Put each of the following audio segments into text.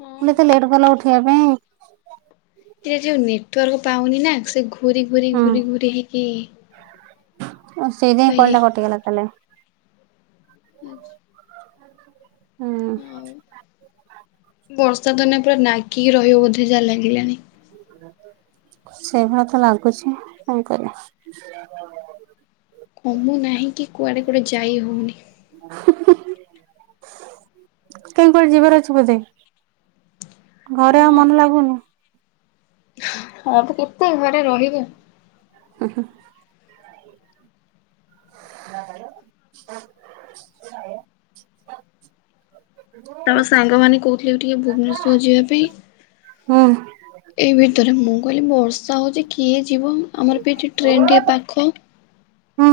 ହଁ କହିଲେ ଏତେ ଲେଟ୍ କଲ ଉଠିବା ପାଇଁ କେ ଯଉ ନେ ନେଟୱର୍କ ପାଉନି ନା ସେ ଘୁରି ଘୁରି ଘୁରି ହୁଁ ଘୁ ହେଇକି। ସେଇଦିପାଇଁ ପାଇ କଲଟା କଟିଗଲା ତାହେଲେ ଆଛା। ହୁଁ ଉଁ ବର୍ଷା ଦିନେ ପୁରା ନାଗିକି ରହିବ ବୋଧେ ଯା ଲାଗିଲାଣି। [inaudible] ସେଇଭଳି ତ ଲାଗୁଛି କଣ କରିବା। କମୁ ନାହିଁ କି କୁଆଡେ ଗୋଟେ ଯାଇ ହଉନି। କାଇଁ କୁଆଡେ ଯିବାର ଅଛି ବୋଧେ? ଘରେ ଆଉ ହଁ ମନ ଲାଗୁନି। ହଁ ତ କେତେ ଘରେ ରହିବେ? ଉଁ ହୁଁ। [unintelligible] ତମ ସାଙ୍ଗମାନେ କହୁଥିଲେ ଟିକେ ଭୁବନେଶ୍ଵର ଯିବା ପାଇଁ। ହୁଁ ଏଇ ଭିତରେ ମୁଁ କହିଲି ବର୍ଷା ହଉଛି କିଏ ଯିବ? ଆମରବି ଏଠି ଟ୍ରେନ୍ ଟିକିଏ ପାଖ। ହୁଁ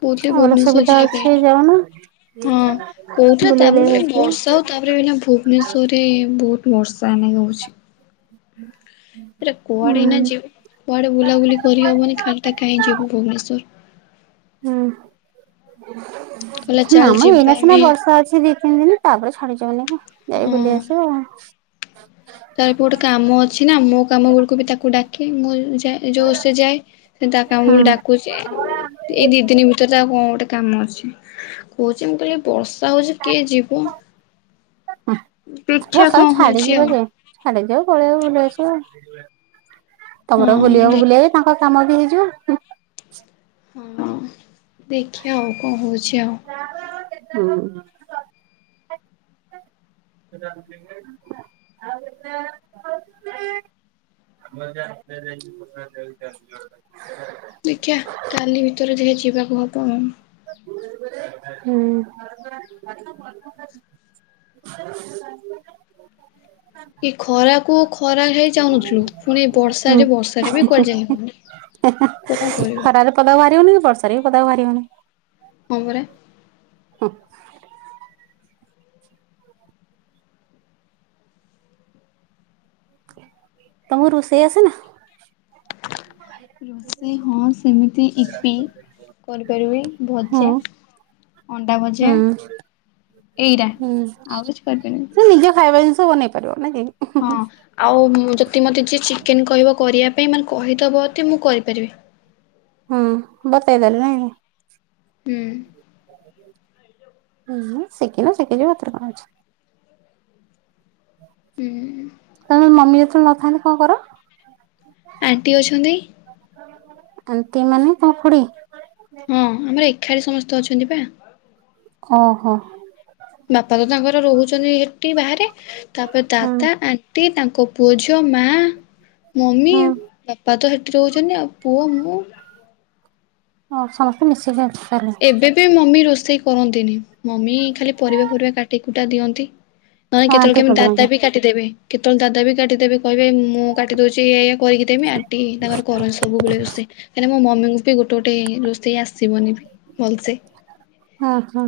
କହୁଥିଲେ ଭୁବନେଶ୍ୱର ସୁବିଧା ଯିବା ପାଇଁ। ଅଛି ଯାଉନ। ହଁ କୋଉଠା ବୁଲି ତାପରେ ବୁଲାକି କହିଲେ ବର୍ଷା ଆସିବ। ହଉ ତାପରେ ଏଇନେ ଭୁବନେଶ୍ୱର ରେ ବହୁତ ବର୍ଷା ଏଇନେ କେ ହଉଛି। [inaudible] ତାପରେ କୁଆଡେ ଏଇନା ହୁଁ। ଯିବୁ। କୁଆଡେ ବୁଲାବୁଲି କରିହବନି ଖାଲିଟା କାହିଁ ଯିବୁ ଭୁବନେଶ୍ଵର। ହୁଁ। କହିଲା ଚାଲ ନା ମ ଯିବା ଏଇନା ଆମେ ସିନା ବର୍ଷା ଅଛି ଦି ତିନି ଦିନି ତାପରେ ଛାଡିଯିବନି କି? ଯାଇ ବୁଲିଆସିବ ଆଉ। ତ ଏବେ ଗୋଟେ କାମ ଅଛି ନା ମୋ କାମ ବେଳ କୁ ବି ତାକୁ ଡାକେ ମୁଁ ଯାଏ ଏ ସେ ଯୋଉ ଯାଏ। ସେ ତା କାମ ବେଳ କୁ ହୁଁ ଡାକୁଚି ଏଇ ଦି ଦିନ ଭିତରେ ତା ହଁ ଗୋଟେ କାମ ଅଛି। କହୁଛି ମୁଁ କହିଲି ବର୍ଷା ହଉଛି କିଏ ଯିବ। ଦେଖିବା କଣ ବର୍ଷାରେ ହଉଛି ଛାଡିଯିବା ଆଉ। ଯେ। ଛାଡିଯାଉ ପଳେଇବ ବୁଲି ଆସିବା। ତମର ହଁ ବୁଲିବାକୁ ଦେଖ ବୁଲିଇବେ ତାଙ୍କ କାମ ବି ହେଇଯିବ। ହଁ ଦେଖିବା ଆଉ କହୁଛି ଆଉ। ହୁଁ। [unintelligible] [unintelligible] ଦେଖିଆ କାଲି ଭିତରେ ତିକେ ଯିବାକୁ ହବ ଆଉ। ହୁଁ। [unintelligible] ଏ ଖରାକୁ ଖରା ହେଇ ଚାହୁଁନଥିଲୁ। ପୁଣି ଏ ହୁଁ ବର୍ଷାଯେ ବର୍ଷାରେ ବି କୁଆଡ଼େ ଯାଇହବନି। [inaudible] ଖରାରେ ପଦାକୁ ବାହାରି ହଉନି କି ବର୍ଷାରେ ବି ପଦାକୁ ବାହାରି ହଉନି। ହଁ ପରା। [inaudible] ତମକୁ ରୋଷେଇ ଆସେନା? [inaudible] ରୋଷେଇ ହଁ ସେମିତି ଇପି କରିପାରିବି। ହୁଁ ଭଜା। [inaudible] ଭଜା ହୁଁ ଏଇରା ହୁଁ ଆଉ କିଛି କରିପାରିବିନି। ସେ ନିଜେ ଖାଇବା ଜିନିଷ ବନେଇ ପାରିବ। ନା କି? ହଁ ଆଉ ଯଦି ମତେ ଯିଏ ଚିକେନ କହିବ କରିବା ମାନେ କହିଦବ ଯଦି ମୁଁ କରିପାରିବି। ହଁ ବତେଇଦେଲେ ନାଇଁ। ହୁଁ। ହୁଁ ସିକିନ ସିକିଯିବ ହେଥିରେ କଣ ଅଛି। ହୁଁ। ତମେ ମମି ଯେତେବେଳେ ନଥାନ୍ତି କଣ କର? ଆଣ୍ଟି ଅଛନ୍ତି। ଆଣ୍ଟି ମାନେ ତମ ଖୁଡ଼ି? ହଁ ଆମର ଏକାଠି ସମସ୍ତେ ଅଛନ୍ତି ପା। ଓ ହୋ। ବାପା ତ ତାଙ୍କର ରହୁଛନ୍ତି ହେଠି ବାହାରେ। ତାପରେ ହୁଁ ଦାଦା ଆଣ୍ଟି ତାଙ୍କ ପୁଅଝି ମା, ମମି ହୁଁ ବାପା ତ ହେଠି ରହୁଛନ୍ତି। ଆଉ ପୁଅ ମୁଁ। ଅ ହଁ ସମସ୍ତେ ମିଶିକି ତାହେଲେ ଏବେ ବି ମମି ରୋଷେଇ କରନ୍ତିନି। ମମି ଖାଲି ପରିବା ପରିବା କାଟି କୁଟା ଦିଅନ୍ତି। ନହେଲେ ହଁ କେତେବେଳେ ଆଣ୍ଟି କେମିତି ଦାଦା କରିଦିଅନ୍ତି। ବି କାଟିଦେବେ। କେତେବେଳେ ଦାଦା ବି କାଟିଦେବେ। କହିବେ ମୁଁ କାଟିଦଉଚି ଏଇଆ କରିକି ଦେମି ଆଣ୍ଟି ତାଙ୍କର କରନ୍ତି ସବୁବେଳେ ରୋଷଇ। କାଇଁନା ମୋ ମ ମି ଙ୍କୁ ବି ଗୋଟେ ଗୋଟେ ରୋଷେଇ ଆସିବନି ବି। ଭଲସେ। ଓ ହୋ।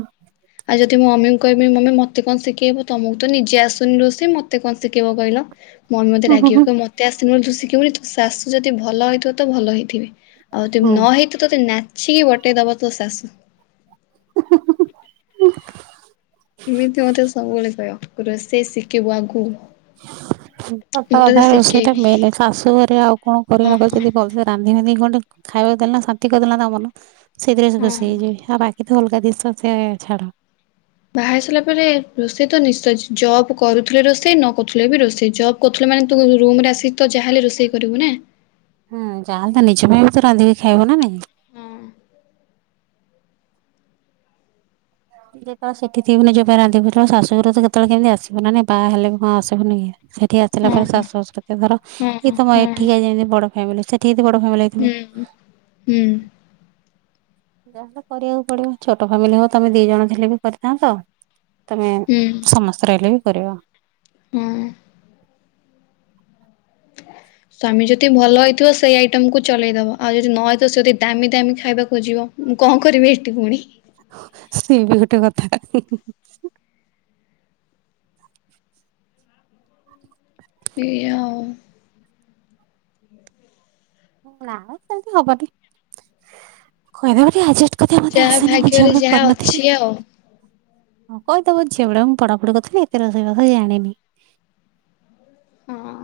ଆଉ ଯଦି ମୋ ମମି ଙ୍କୁ କହିବି ମମି ମତେ କଣ ଶିଖେଇବ ତମକୁ ତ ନିଜେ ଆସୁନି ରୋଷେଇ ମତେ କଣ ଶିଖେଇବ କହିଲ। ମମି ମତେ ହୁଁ ରାଗିବ ହୁଁ କହିବ ମତେ ଆସୁନି ବୋଲି ଶିଖିବୁନି। ଶାଶୁ ଯଦି ଭଲ ହୋଇଥିବ ତ ଭଲ ହେଇଥିବେ ଆଉ ତେ ହୁଁ। ନ ହେଇଥିବ ତତେ ନାଚିକି ବଟେଇ ଦବ ତୋ ଶାଶୁ। ଏମିତି ମତେ ସବୁବେଳେ କହ ରୋଷେଇ ଶିଖିବୁ ଆଗକୁ ସକା ମୁଁ ତତେ କଥା ରୋଷେଇଟା ଶିଖେଇବି। ମେନ ଶାଶୁ ଘରେ ଆଉ କଣ କର ହଁ ନ କରି ଯଦି ଭଲସ ରାନ୍ଧି ବାନ୍ଧି କି ଖାଇବାକୁ ଦେଲେ ନା ଶାନ୍ତି କରିଦେଲା ତା ମନ ସେଇଥିରେ ସେ ହଁ। ଖୁସି ହେଇଯିବି ଆଉ ବା କିନ୍ତୁ ଅଲଗା ଦିଶ ସେଛଡ଼ା ବାହାରି ସାରିଲା ପରେ ରୋଷେଇ ତ ନିଶ୍ଚୟ ଜବ୍ କରୁଥିଲେ ରୋଷେଇ ନ କରୁଥିଲେ ବି ରୋଷେଇ ଜବ୍ କରୁଥିଲେ। େ ତୁ ରୁମ ଆସିିକି ହୁଁ ଯାହାଲେ ନିଜ ପାଇଁ ବି ତ ରାନ୍ଧିକି ଖାଇବ ନା ନାଇଁ। ହୁଁ ଯେତେବେଳେ ସେଠ ଥିବିୋଉବେ ରାଧିବୁେବେଳେ ଶଶୁଘରୁ ତ କେତେବେଳେ କେମିତି ଆସିବ ନା ନାଇ ବା ହେଲେ ବି କଣ ଆସିବନି। ସେଠି ଆସିଲା ପରେ ଶାଶୁର୍ୱଶଵତ ଧର ହଁ ଏଇଏ ହଁ ତ ମ ହଁ ଏଠିକି ଆ ଯେମିତି ବଡ ଫ୍ୟାମିଲି ସେଠି ବଡ଼ ଫ୍ୟମିଲି ଥିବ। ହୁଁ। ଯାହାଲେ କରିବାକୁ ପଡିବ ଛୋଟ ଫ୍ୟାମିଲି ହଉ ତମେ ଦି ଜଣ ଥିଲେ ବି କରିଥାନ୍ତ। ତମେ ହୁଁ ସମସ୍ତେ ରହିଲେ ବି କରିବ। ହଁ। ସ୍ୱାମୀ ଯଦି ଭଲ ହେଇଥିବ ସେଇ ଆଇଟମ କୁ ଚଲେଇଦବା ଆଉ ଯଦି ନହଇଥିବ ସେ ଯଦି ଦାମି ଦାମୀ ଖାଇବା ଖୋଜିବ। ମୁଁ କଣ କରିବେ ଏଠି ପୁଣି। ସ୍ତ୍ରୀ ବି ଗୋଟେ କଥା ଏଆ ସେମତି ହବନି କହିଦେବ କଥା ମତେ ଯାହା ଆସନି ମୁଁ ଝିଅ ଭାଗ୍ୟରେ ବେଳେ ଯାହା କରିନଥିଲି। ଅଛି ଆଉ। ହଁ କହିଦବ ଝିଅ ବେଳେ ମୁ ପାଢପଢି କରୁଥିଲି ଏତେ ରୋଷେଇ ବାସ ଜାଣିନି। ହଁ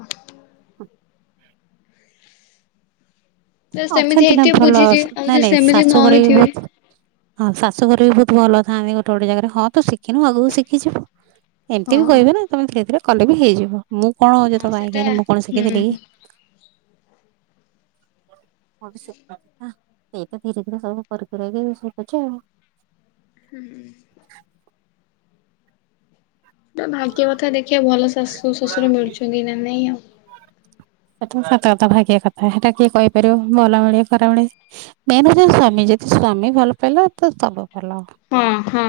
ସେମିତି ଅଛନ୍ତି ନା ହେଇଥିବେ ଭଲ ବୁଝିଛି ଆଉ ନାଇଁ ଯଦି ନାଇଁ ସେମିତି ନ ଶାଶୁଘରେ ହେଇଥିବେ ବହୁତ ହ ଶାଶୁଘ ବି ବହୁତ ଭଲ ଥାନ୍ତି ଗୋଟେ ଗୋଟେ ଜାଗାରେ ହଁ ତ ଶିଖିନୁ ଆଗକୁ ଶିଖିଯିବୁ। ଏମିତି ବି ହଁ। କହିବେ ନା ତମେ ସେଇଥିଲେ କଲେ ବି ହେଇଯିବ। ମୁଁ କଣ ହଉଛି ହଁ ତୋ ପାଇଁାଇ ସେଟା ଖି ମୁଁ କଣ ହୁଁ। ଶିଖେଇଥିଲି କି ମୁଁ ବି ସେ ସେଇ ତ ଧୀରେ ଧୀରେ ସବୁ ପରିକକି ଶିଖୁଛି ଆଉ। ହୁଁ ନା ଭାଗ୍ୟ କଥା ଦେଖିବା ଭଲ ଶାଶୁ ଶ୍ୱଶୁର ମିଳୁଛନ୍ତି ନା ନାଇଁ ଆଉ। ସତ କଥା ଭାଗଆ କଥା ସେଟା କିଏ କହିପାରିବ ଭଲ ମିଳେ ଖରା ମିଳେ ମେନ ହୋଉଛନ୍ତି ସ୍ୱାମୀ ସ୍ୱାମୀ ଭଲ ପାଇଲା ତ ସବୁ ଭଲ। ହଁ ହୁଁ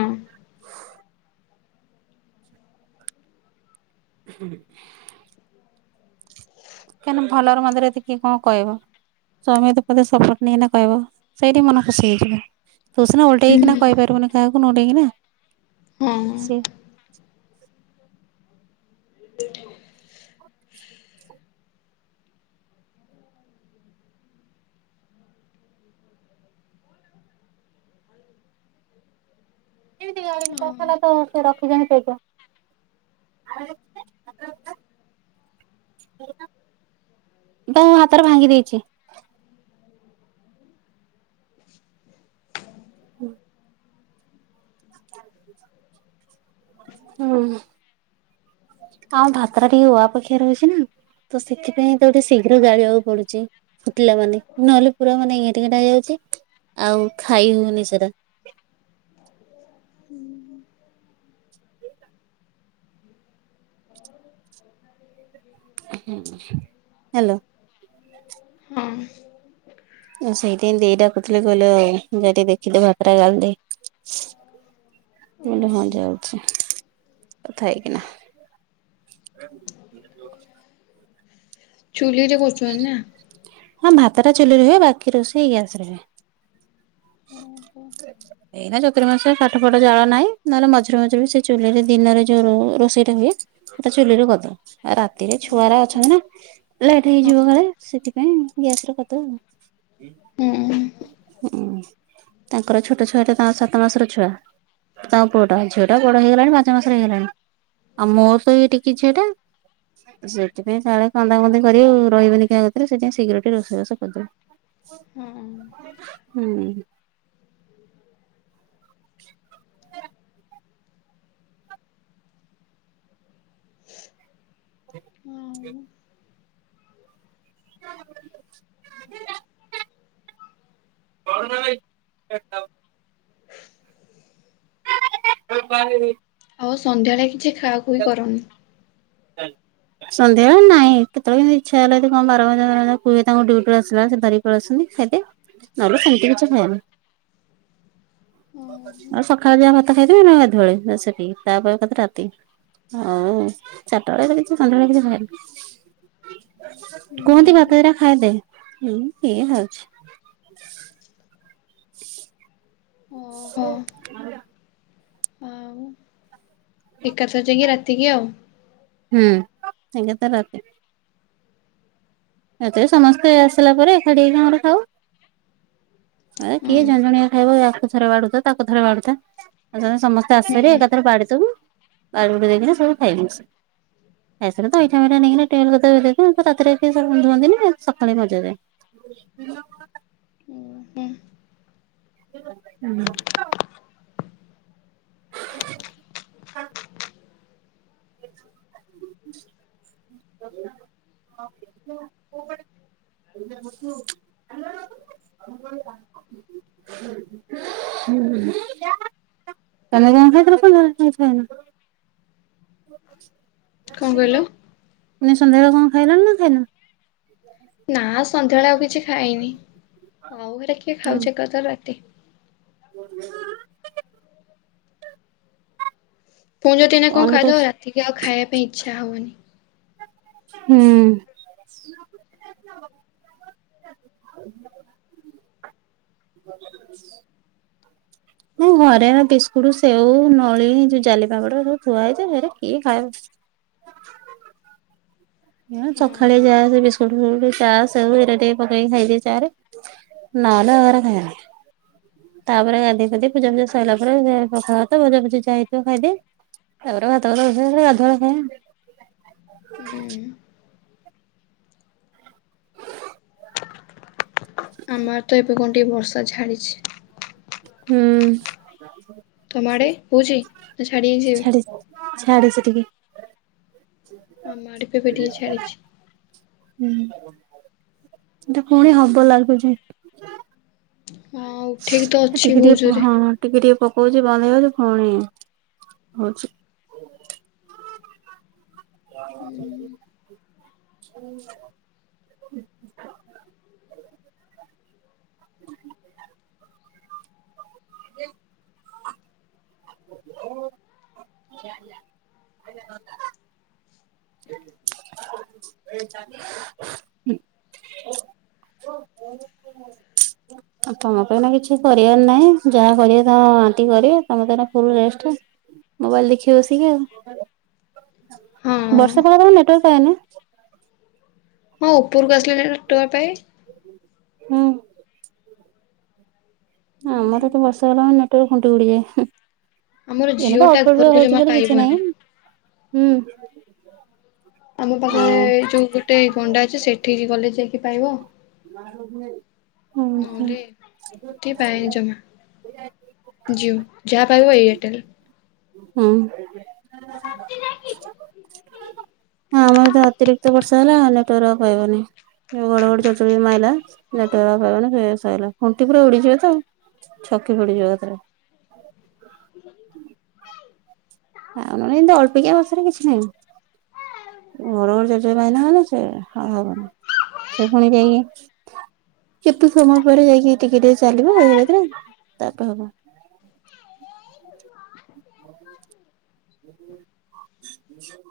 ହ କାହିଁକି ଭଲର ମନ୍ଦରେ କିଏ କଣ କହିବ ସମମେ ତ ପୋଧେ ସପୋର୍ଟ ନେଇନା କହିବ ସେଇଠି ମନ ଖୁସି ହେଇଯିବ। ତୁସ ନାନାଲଟକିନା ହୁଁ କହିପାରିବୁନି କାକୁ ନଣ୍ଡ କି ନା ହଁ। ସେ ଏମିତି ଗାସାରିଲା ତ ସେ ରଖିଛନ୍ତିାଣି ସେ ତ ମୁଁ ହାତରେ ଭାଙ୍ଗି ଦେଇଛି। ହୁଁ ହୁଁ ଆଉ ଭାତ ଟା ଟିକେ ଓ ଅପେକ୍ଷା ରହୁଛି ନା ତ ସେଥିପାଇଁ ତଠି ଶୀଘ୍ର ଗାଳିବାକୁ ପଡୁଛି ଫୁଟିଲା ମାନେ ନହେଲେ ପୁରା ମାନେ ଏଇଣ୍ଟା ହେଇଯାଉଛି। ଆଉ ଖାଇ ହଉନି ସେରା [inaudible] ହାଲୋ ହଁ ସେଇଥି ପାଇଁ ଦେଇ ତାକୁଥିଲେ କହିଲେ ଯୋଟିକେ ଦେଖିଦେ ଭାତ ଟା ଗାଳିଦେ। ବୋଇଲେ ହଁ ଯାଉଛି କଥା ହେଇକିନା। [unintelligible] ଚୁଲିରେ କରୁଛନ୍ତି ନା? ହଁ ଭାତ ଟା ଚୁଲିରେ ହୁଏ। ବାକି ରୋଷେଇ ଗ୍ୟାସ୍ ରେ ହୁଏ। ହଁ। ଏଇନା ଚତୁର ମାସିଆ କାଠ ଫାଠ ଜାଳ ନାହିଁ। ନହେଲେ ମଝିରେ ମଝିରେ ବି ସେଇ ଚୁଲିରେ ଦିନରେ ଯୋଉ ର ରୋଷେଇଟା ହୁଏ। ସେଟା ଚୁଲିରେ କରିଦବ ଆ ରାତିରେ ଛୁଆରା ଅଛନ୍ତି ନା ଲେଟ୍ ହୁଁ ହେଇଯିବ କାଳେ। ସେଥିପାଇଁ ଗ୍ୟାସ୍ ରେ କରିଦଉ। ହୁଁ। ହଁ ତାଙ୍କର ଛୋଟ ଛୁଆଟା ତାଙ୍କ ସାତ ମାସର ଛୁଆ। ତାଙ୍କ ପୁଅଟା ଝିଅଟା ବଡ଼ ହେଇଗଲାଣି ପାଞ୍ଚ ମାସର ହେଇଗଲାଣି। ଆଉ ମୋ ତ ଏଇ ଟିକି ଝିଅଟା। ସେଥିପାଇଁ କାଳେ କନ୍ଦାକନ୍ଦି କରିବେ ରହିବେନି କାହା କତିରେ। ସେଥିପାଇଁ ଶୀଘ୍ର ଟିକେ ରୋଷଇବାସ କରିଦୋଉ। ହୁଁ ହୁଁ। [unintelligible] ହୁଁ [unintelligible] [unintelligible] କହୁନ କାଇଁ [unintelligible] [unintelligible] ଏ ପାରିବି। ଆଉ ସନ୍ଧ୍ୟାବେଳେ କିଛି ଖାଅ ଖୁଇ କରନି? ଚାଲ ସନ୍ଧ୍ୟା ନାଇଁ କେତଳ କେମିତି ଇଛା ହେଲେ ତ କଣ ବାରମଜା ଫାରମଜା କୁହେ ତାଙ୍କୁ ଡ୍ୟୁଟି ରୁ ଆସିଲା ବେଳେ ସେ ଧରିକି ପଳି ଆସନ୍ତି। ଖାଇ ଦିଏ। ନହେଲେ ସେମତି କିଛି ଖାଏନି। [inaudible] ଆଉ ସଖାଳେ ଯାହା ଭାତ ଖାଇଥିବି। ନହେଲେ ଗାଧୁଆ ବେଳେ ଯାହା ସେତିକି। ତାପରେ ଏକାଥରେ ରାତି। ଆଉ ଚାରଟା ବେଳେ କିଛି, ସନ୍ଧ୍ୟାବେଳେ କିଛି ଖାଏନି। କୁହନ୍ତି ଭାତ ଦି ଟା ଖାଇଦେ। ହୁଁ, କିଏ ଖାଉଛି। [unintelligible] ଓହୋ [unintelligible] ଆଉ ଏକାଥରେ ଯାଇକି ରାତିକି ଆଉ। ହୁଁ, ଏକାଥରେ ରାତି। ରାତିରେ ସମସ୍ତେ ଆସିଲା ପରେ ଏକାଠି ହେଇ ସାଙ୍ଗରେ ଖାଉ। [inaudible] ଏ କିଏ ଜଣେ ଜଣିଆ ଖାଇବ ୟାକୁ ଥରେ ବାଢୁଥା ତାକୁ ଥରେ ବାଢୁଥା। ଏକାଥରେ ସମସ୍ତେ ଆସ ସାରିବେ ହୁଁ ଏକାଥରେ ବାଢି ସବୁ ବାଢି ବୁଢି ଦେଇକିନା ସବୁ ଖାଇବୁ ମିଶି। ଖାଇ ସାରିନେ ତ ଅଇଁଠା ମଇଁଠି ନେଇିକିନା ଟିଅଲ କତର ଥୋଇଦଉ ତ ରାତିରେ କି [unintelligible] ଧୁଅନ୍ତିନି ସକାଳେ ମଜାଯାଏ। ହୁଁ ଉଁ, ଆଁ, [inaudible] [unintelligible] [unintelligible] ହୁଁ। ତୋମେ କଣ ଖାଇଥିଲ ସନ୍ଧ୍ୟାବେଳେ? ନା କିଛି ଖାଇନ? କଣ କହିଲ? ମାନେ ସନ୍ଧ୍ୟାବେଳେ କଣ ଖାଇଲଣି ନା ଖାଇନ? ନା ସନ୍ଧ୍ୟାବେଳେ ଆଉ କିଛି ଖାଇନି। ଆଉ ହେରା କିଏ ଖାଉଛି ଏକାଥରେ ରାତି। [unintelligible] ପୁଣି ଯଦି ଏଇନା କଣ ଅନିଟ ଖାଇଦବ ରାତିକି ଆଉ ଖାଇବା ପାଇଁ ଇଚ୍ଛା ହବନି। ହୁଁ। [unintelligible] ହଁ ଘରେ ଆଉ ବିସ୍କୁଟ୍ ସେଉ ନଳି ଯୋଉ ଜାଲିପାମ୍ପଡ ସବୁ ଥୁଆ ହେଇଛି ହେରା କିଏ ଖାଉଛି। [inaudible] ହଁ ସକାଳେ ହୁଁ ଯାଏ ସେ ବିସ୍କୁଟ ସ୍କୁଟ। ଚା ସେଓ ରେ ଟେ ପକେଇକି ଖାଇଦି ଚା ରେ ନହେଲେ ଏଉରା ଖାଏନି। ତାପରେ ଗାଧେଇ ପାଧେଇ ପୂଜା ପୂଜା ସରିଲା ପରେ ପଖାଲ ଭାତ ଭଜା ଭୁଜି ଯା ହେଇଥିବ ଖାଇଦିଏ। ଆ ପରେ ଭାତ ଫତ ବସେଇ ଗାଧୁଆ ବେଳେ ଖାଏ ଆଉ। ହୁଁ! ଆମର ତ ଏବେ କଣ ଟିକେ ବର୍ଷା ଛାଡ଼ିଚି। ହୁଁ! ତମ ଆଡେ ହୋଉଛି ନା ଛାଡୀ ଯାଇଛି ଏବେ। ଛାଡ଼ିଚି ଟିକେ। ଆମ ଆଡେ ବି ଟିକେ ଛାଡିଛି। ହୁଁ! ଏତ ପୁଣି ହବ ଲାଗୁଛି। ହଁ ଉଠେଇକି ତ ସେ ଅଛି ଟିକେ ଟିକେ ବହୁତ ଜୋରେ ହଁ ହଁ ଟିକେ ଟିକେ। ପ ହୋଉଛି ବନ୍ଦ ହେଇଗଲେ ପୁଣି ହୋଉଛି। [unintelligible] ହୁଁ! [unintelligible] [unintelligible] ଏ ଆ [unintelligible] ହୁଁ [unintelligible] ତମ ପାଇଁ ନା କିଛି କରିବାର ନାହିଁ। ଯାହା କରିବେ ତ ଆଣ୍ଟୀ କରିବେ ତମ ତ ଏନା ଫୁଲ ରେଷ୍ଟ। ମୋବାଇଲ ଦେଖିବ ବସିକି ଆଉ। ହଁ। ବର୍ଷା ପାଗ ରେ ନେଟୱାର୍କ ପାଏନା ହଁ ଉପରକୁ ଆସିଲି ଲେ ନେଟୱର୍କ ପାଏ। ହୁଁ! ଆମର ତ ବର୍ଷା ହେଲା ମାନେ ନେଟୱର୍କ ଖୁଣ୍ଟି ଉଡ଼ିଯାଏ। ଆମର ହୁ ଏଇନ ଜିଓ ତ ଟା ଅଳ୍ପ ବି ଘରକୁ ଜମା ହଉଛି ବୋଲି କିଛି ପାଇବନି। ନାହିଁ। ହୁଁ ଆମ ପାଖରେ ଆଉ ଏଇ ଯୋଉ ଗୋଟେ ଗଣ୍ଡା ଅଛି ସେଠିକି ଗଲେ ଯାଇ। ପାଇବ। ହୁଁ ହୁଁ ନହଲେ ଥି ପାଏ ଜମା। ଜିଓ। ଯାହାପାଇବ ଏୟାରଟେଲ। ହୁଁ! ଆମର ତ ଅତିରିକ୍ତ ବର୍ଷା ହେଲା ନେଟୱର୍କ ପାଇବନି। ଘଡ଼ଘଡ଼ି ଚଡଚଡ଼ି ମାଇଲା। ନେଟୱର୍କ ଆଉ ପାଇବନି ସେ ସଇଲା। ଖୁଣ୍ଟି ପୁରା ଉଡିଯିବ ତ ଛକି ଫିଡିଯିବଏକାଥରେ। [inaudible] ହ ମାନେ ଏମିତି ଅଳ୍ପିକିଆ ବର୍ଷା ରେ କିଛି ନାହିଁ। ଘଡ଼ ଘଡ଼ି ଚଡ ଚଡ଼ି ମାଇନା ମାନେ ସଇଲା ହେଲା ଆଉ ହବ ନି ସେ ପୁଣି ଯାଇକି, କେତେ ସମୟ ପରେ ଯାଇକି ଟିକେ ଟିକେ ଚାଲିବ ଏ ରାତିରେ ତାପରେ ହବ। ହ [unintelligible] [unintelligible]